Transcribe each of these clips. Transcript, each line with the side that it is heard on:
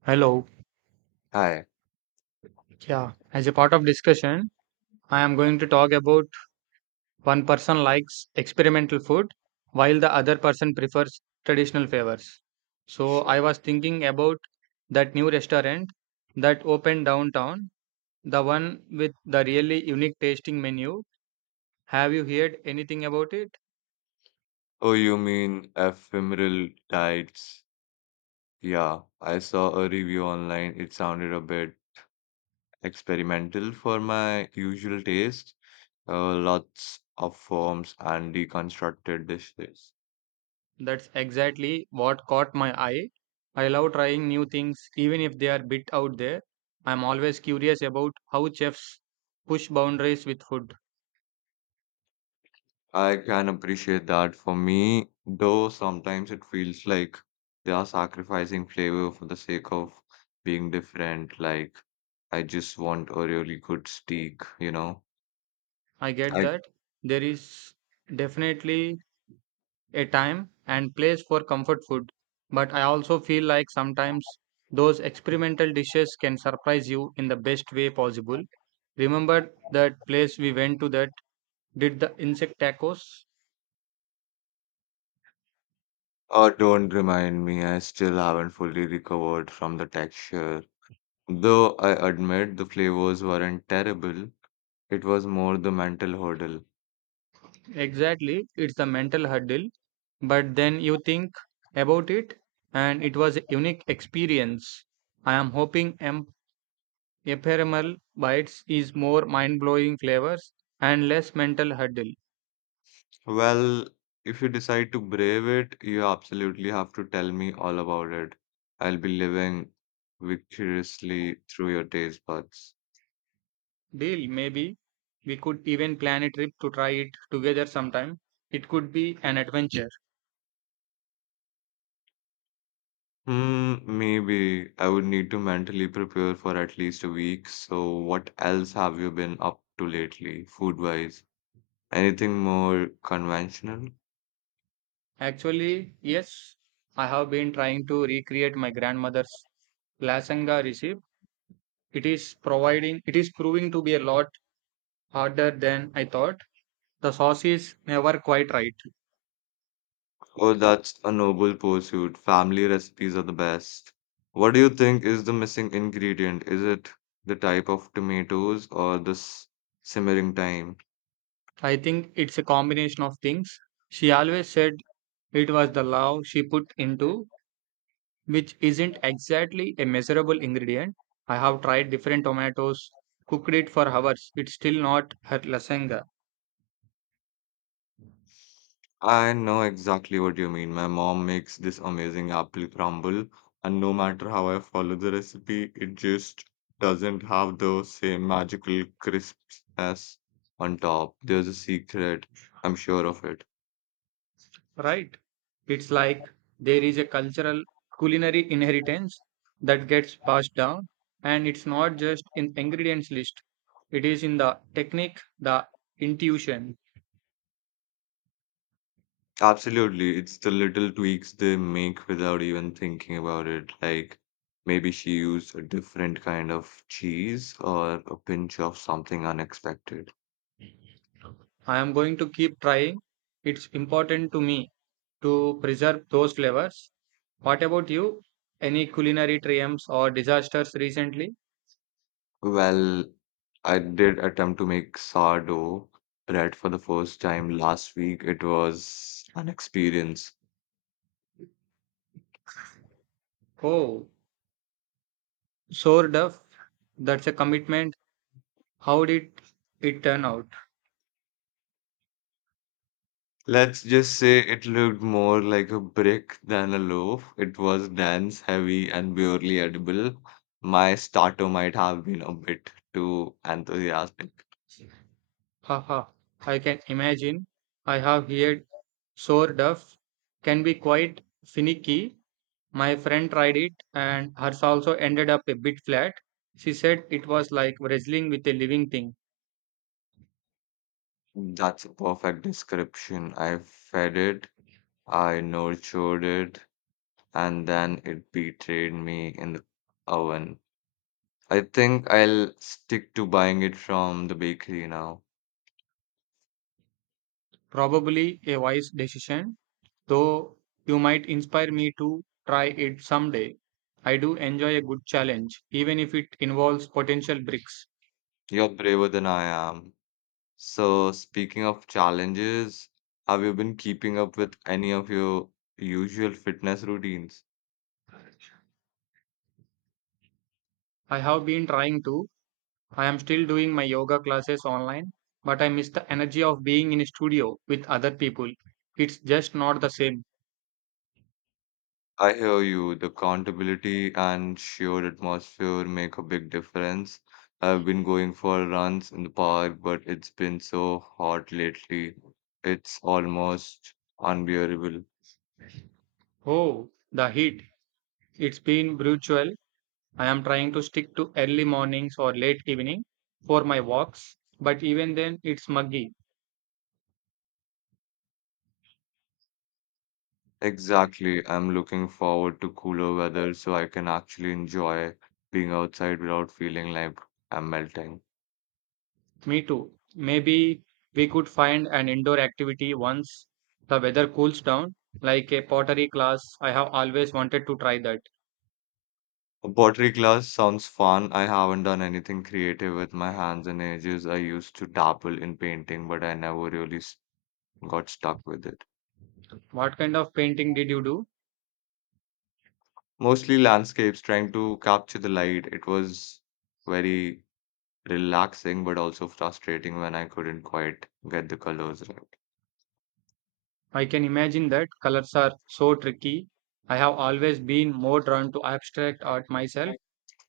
right: Hello.
left: Hi.
right: Yeah. As a part of discussion, I am going to talk about one person likes experimental food while the other person prefers traditional favors. So
left: Sure.
right: I was thinking about that new restaurant that opened downtown, the one with the really unique tasting menu. Have you heard anything about it?
left: Oh, you mean ephemeral tides? Yeah, I saw a review online. It sounded a bit experimental for my usual taste. Lots of forms and deconstructed dishes.
right: That's exactly what caught my eye. I love trying new things even if they are a bit out there. I'm always curious about how chefs push boundaries with food.
left: I can appreciate that for me, though sometimes it feels like they are sacrificing flavor for the sake of being different. Like, I just want a really good steak, you know?
right: I get
left: I.
right: that. There is definitely a time and place for comfort food, but I also feel like sometimes those experimental dishes can surprise you in the best way possible. Remember that place we went to that did the insect tacos?
left: Oh, don't remind me, I still haven't fully recovered from the texture. Though I admit the flavors weren't terrible, it was more the mental hurdle.
right: Exactly, it's the mental hurdle, but then you think about it and it was a unique experience. I am hoping I'm Ephemeral bites is more mind blowing flavors and less mental hurdle.
left: Well, if you decide to brave it, you absolutely have to tell me all about it. I'll be living victoriously through your taste buds.
right: Deal, maybe we could even plan a trip to try it together sometime. It could be an adventure.
left: Hmm, maybe I would need to mentally prepare for at least a week. So, what else have you been up to lately, food-wise? Anything more conventional?
right: Actually, yes, I have been trying to recreate my grandmother's lasagna recipe. It is providing it is proving to be a lot harder than I thought. The sauce is never quite right.
left: Oh, that's a noble pursuit. Family recipes are the best. What do you think is the missing ingredient? Is it the type of tomatoes or the simmering time?
right: I think it's a combination of things. She always said it was the love she put into which isn't exactly a measurable ingredient. I have tried different tomatoes, cooked it for hours. It's still not her lasagna,
left: I know exactly what you mean. My mom makes this amazing apple crumble, and no matter how I follow the recipe, it just doesn't have the same magical crispness on top. There's a secret. I'm sure of it.
right: right? It's like there is a cultural culinary inheritance that gets passed down, and it's not just in ingredients list. It is in the technique, the intuition.
left: Absolutely. It's the little tweaks they make without even thinking about it. Like maybe she used a different kind of cheese or a pinch of something unexpected.
right: I am going to keep trying. It's important to me to preserve those flavors. What about you? Any culinary triumphs or disasters recently?
left: Well, I did attempt to make sourdough bread for the first time last week. It was an experience.
right: Oh, sore duff. That's a commitment. How did it turn out?
left: Let's just say it looked more like a brick than a loaf. It was dense, heavy, and barely edible. My starter might have been a bit too enthusiastic.
right: Haha, I can imagine. I have heard sore duff can be quite finicky. My friend tried it and hers also ended up a bit flat. She said it was like wrestling with a living thing.
left: That's a perfect description. I fed it, I nurtured it, and then it betrayed me in the oven. I think I'll stick to buying it from the bakery now.
right: Probably a wise decision, though you might inspire me to try it someday. I do enjoy a good challenge, even if it involves potential bricks.
left: You're braver than I am. So, speaking of challenges, have you been keeping up with any of your usual fitness routines?
right: I have been trying to. I am still doing my yoga classes online, but I miss the energy of being in a studio with other people. It's just not the same.
left: I hear you, the accountability and shared atmosphere make a big difference. I've been going for runs in the park, but it's been so hot lately. It's almost unbearable.
right: Oh, the heat. It's been brutal. I am trying to stick to early mornings or late evening for my walks, but even then it's muggy.
left: Exactly. I'm looking forward to cooler weather so I can actually enjoy being outside without feeling like I'm melting.
right: Me too. Maybe we could find an indoor activity once the weather cools down, like a pottery class. I have always wanted to try that.
left: Pottery class sounds fun. I haven't done anything creative with my hands in ages. I used to dabble in painting, but I never really got stuck with it.
right: What kind of painting did you do?
left: Mostly landscapes, trying to capture the light. It was very relaxing, but also frustrating when I couldn't quite get the colors right.
right: I can imagine that colors are so tricky. I have always been more drawn to abstract art myself.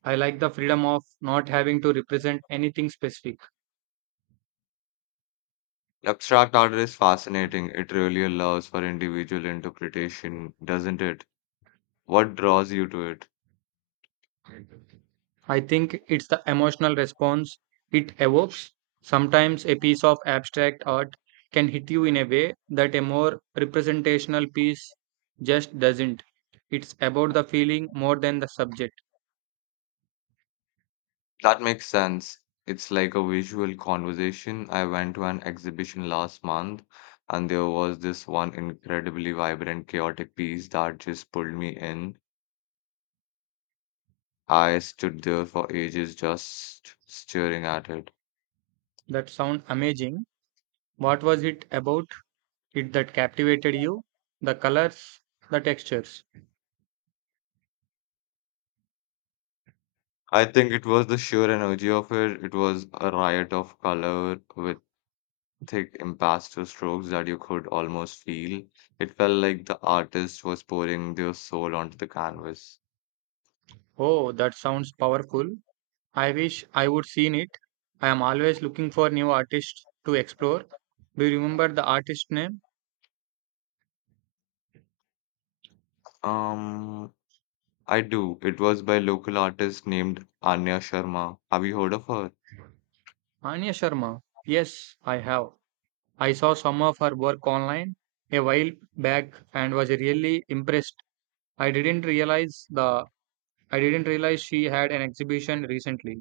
right: I like the freedom of not having to represent anything specific.
left: Abstract art is fascinating. It really allows for individual interpretation, doesn't it? What draws you to it?
right: I think it's the emotional response it evokes. Sometimes a piece of abstract art can hit you in a way that a more representational piece just doesn't. It's about the feeling more than the subject.
left: That makes sense. It's like a visual conversation. I went to an exhibition last month, and there was this one incredibly vibrant, chaotic piece that just pulled me in. I stood there for ages just staring at it.
right: That sounds amazing. What was it about it that captivated you? The colors, the textures.
left: I think it was the sheer energy of it. It was a riot of color with thick impasto strokes that you could almost feel. It felt like the artist was pouring their soul onto the canvas.
right: Oh, that sounds powerful. I wish I would seen it. I am always looking for new artists to explore. Do you remember the artist name?
left: Um, I do. It was by local artist named Anya Sharma. Have you heard of her?
right: Anya Sharma. Yes, I have. I saw some of her work online a while back and was really impressed. I didn't realize the I didn't realize she had an exhibition recently.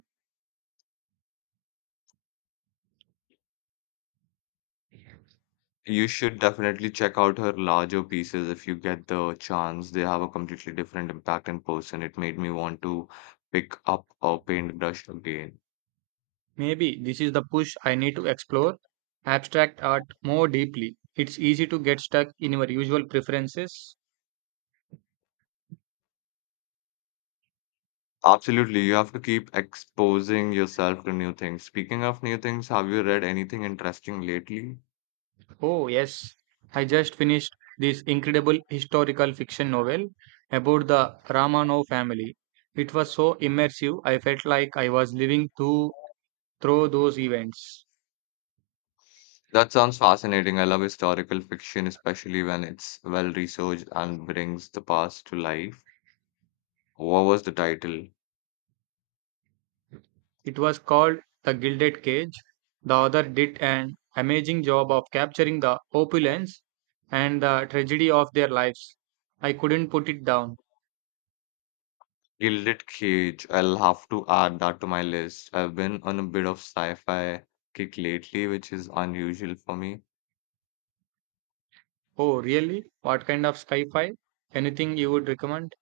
left: You should definitely check out her larger pieces if you get the chance. They have a completely different impact in person. It made me want to pick up a paintbrush again.
right: Maybe this is the push I need to explore abstract art more deeply. It's easy to get stuck in your usual preferences.
left: Absolutely, you have to keep exposing yourself to new things. Speaking of new things, have you read anything interesting lately?
right: Oh, yes. I just finished this incredible historical fiction novel about the Ramanov family. It was so immersive, I felt like I was living through those events.
left: That sounds fascinating. I love historical fiction, especially when it's well researched and brings the past to life. What was the title?
right: It was called The Gilded Cage. The author did an amazing job of capturing the opulence and the tragedy of their lives. I couldn't put it down.
left: Gilded Cage. I'll have to add that to my list. I've been on a bit of sci-fi kick lately, which is unusual for me.
right: Oh, really? What kind of sci fi? Anything you would recommend?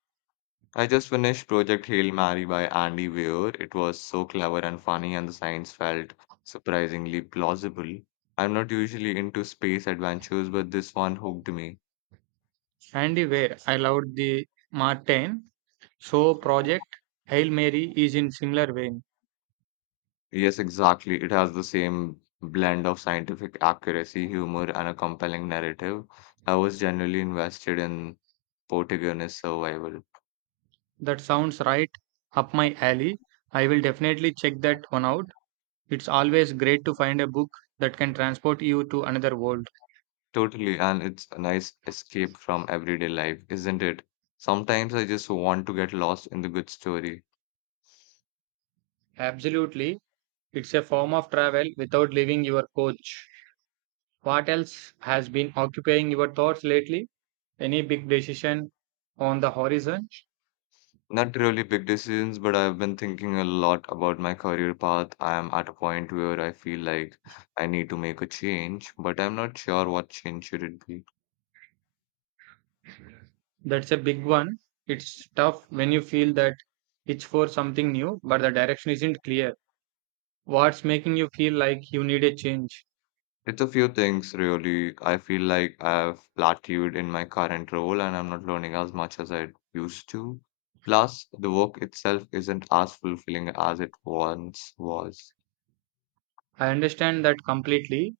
left: I just finished Project Hail Mary by Andy Weir. It was so clever and funny, and the science felt surprisingly plausible. I'm not usually into space adventures, but this one hooked me.
right: Andy Weir. I loved the Martin. So Project Hail Mary is in similar vein.
left: Yes, exactly. It has the same blend of scientific accuracy, humor, and a compelling narrative. I was genuinely invested in protagonist survival.
right: That sounds right up my alley. I will definitely check that one out. It's always great to find a book that can transport you to another world.
left: Totally, and it's a nice escape from everyday life, isn't it? Sometimes I just want to get lost in the good story.
right: Absolutely. It's a form of travel without leaving your coach. What else has been occupying your thoughts lately? Any big decision on the horizon?
left: Not really big decisions, but I've been thinking a lot about my career path. I am at a point where I feel like I need to make a change, but I'm not sure what change should it be.
right: That's a big one. It's tough when you feel that it's for something new, but the direction isn't clear. What's making you feel like you need a change?
left: It's a few things, really. I feel like I've plateaued in my current role and I'm not learning as much as I used to. Plus, the work itself isn't as fulfilling as it once was.
right: I understand that completely.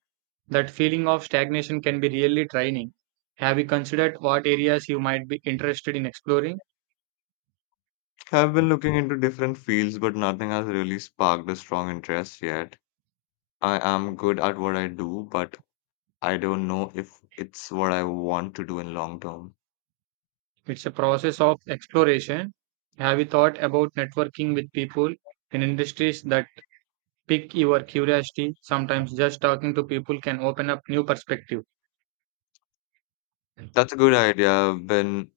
right: That feeling of stagnation can be really draining. Have you considered what areas you might be interested in exploring?
left: I've been looking into different fields, but nothing has really sparked a strong interest yet. I am good at what I do, but I don't know if it's what I want to do in long term.
right: It's a process of exploration. Have you thought about networking with people in industries that pique your curiosity? Sometimes just talking to people can open up new perspective.
left: That's a good idea. I've been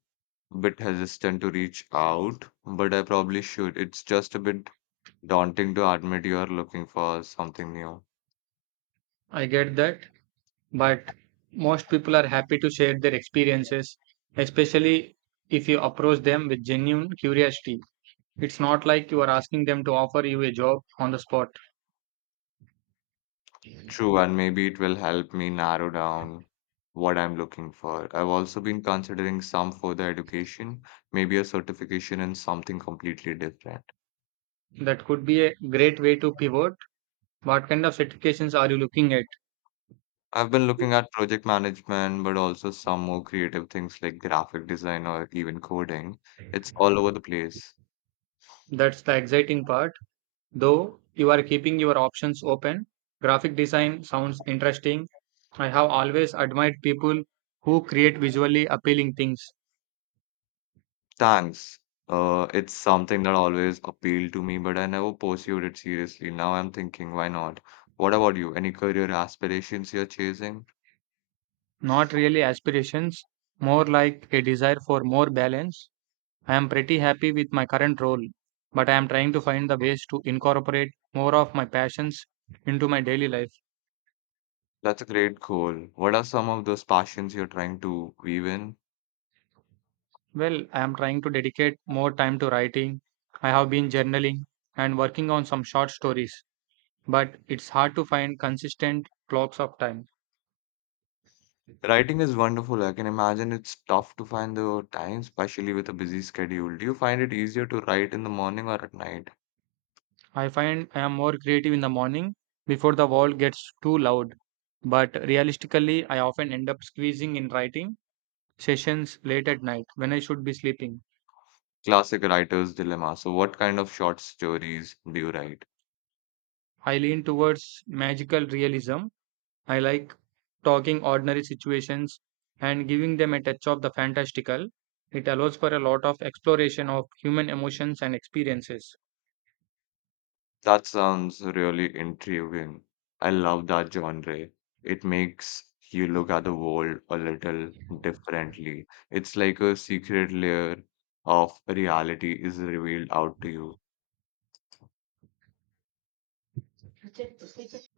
left: a bit hesitant to reach out, but I probably should. It's just a bit daunting to admit you are looking for something new.
right: I get that, but most people are happy to share their experiences, especially if you approach them with genuine curiosity. It's not like you are asking them to offer you a job on the spot.
left: True, and maybe it will help me narrow down what I'm looking for. I've also been considering some further education, maybe a certification in something completely different.
right: That could be a great way to pivot. What kind of certifications are you looking at?
left: I've been looking at project management, but also some more creative things like graphic design or even coding. It's all over the place.
right: That's the exciting part. Though you are keeping your options open, graphic design sounds interesting. I have always admired people who create visually appealing things,
left: Thanks. It's something that always appealed to me, but I never pursued it seriously. Now I'm thinking, why not? What about you? Any career aspirations you're chasing?
right: not really aspirations, more like a desire for more balance. I am pretty happy with my current role, but I am trying to find the ways to incorporate more of my passions into my daily life.
left: That's a great goal. What are some of those passions you're trying to weave in?
right: Well, I am trying to dedicate more time to writing. I have been journaling and working on some short stories, but it's hard to find consistent blocks of time.
left: Writing is wonderful. I can imagine it's tough to find the time, especially with a busy schedule. Do you find it easier to write in the morning or at night?
right: I find I am more creative in the morning before the world gets too loud, but realistically, I often end up squeezing in writing sessions late at night when I should be sleeping.
left: Classic writer's dilemma. So, what kind of short stories do you write?
right: I lean towards magical realism I like talking ordinary situations and giving them a touch of the fantastical. It allows for a lot of exploration of human emotions and experiences.
left: That sounds really intriguing. I love that genre. It makes you look at the world a little differently. It's like a secret layer of reality is revealed out to you.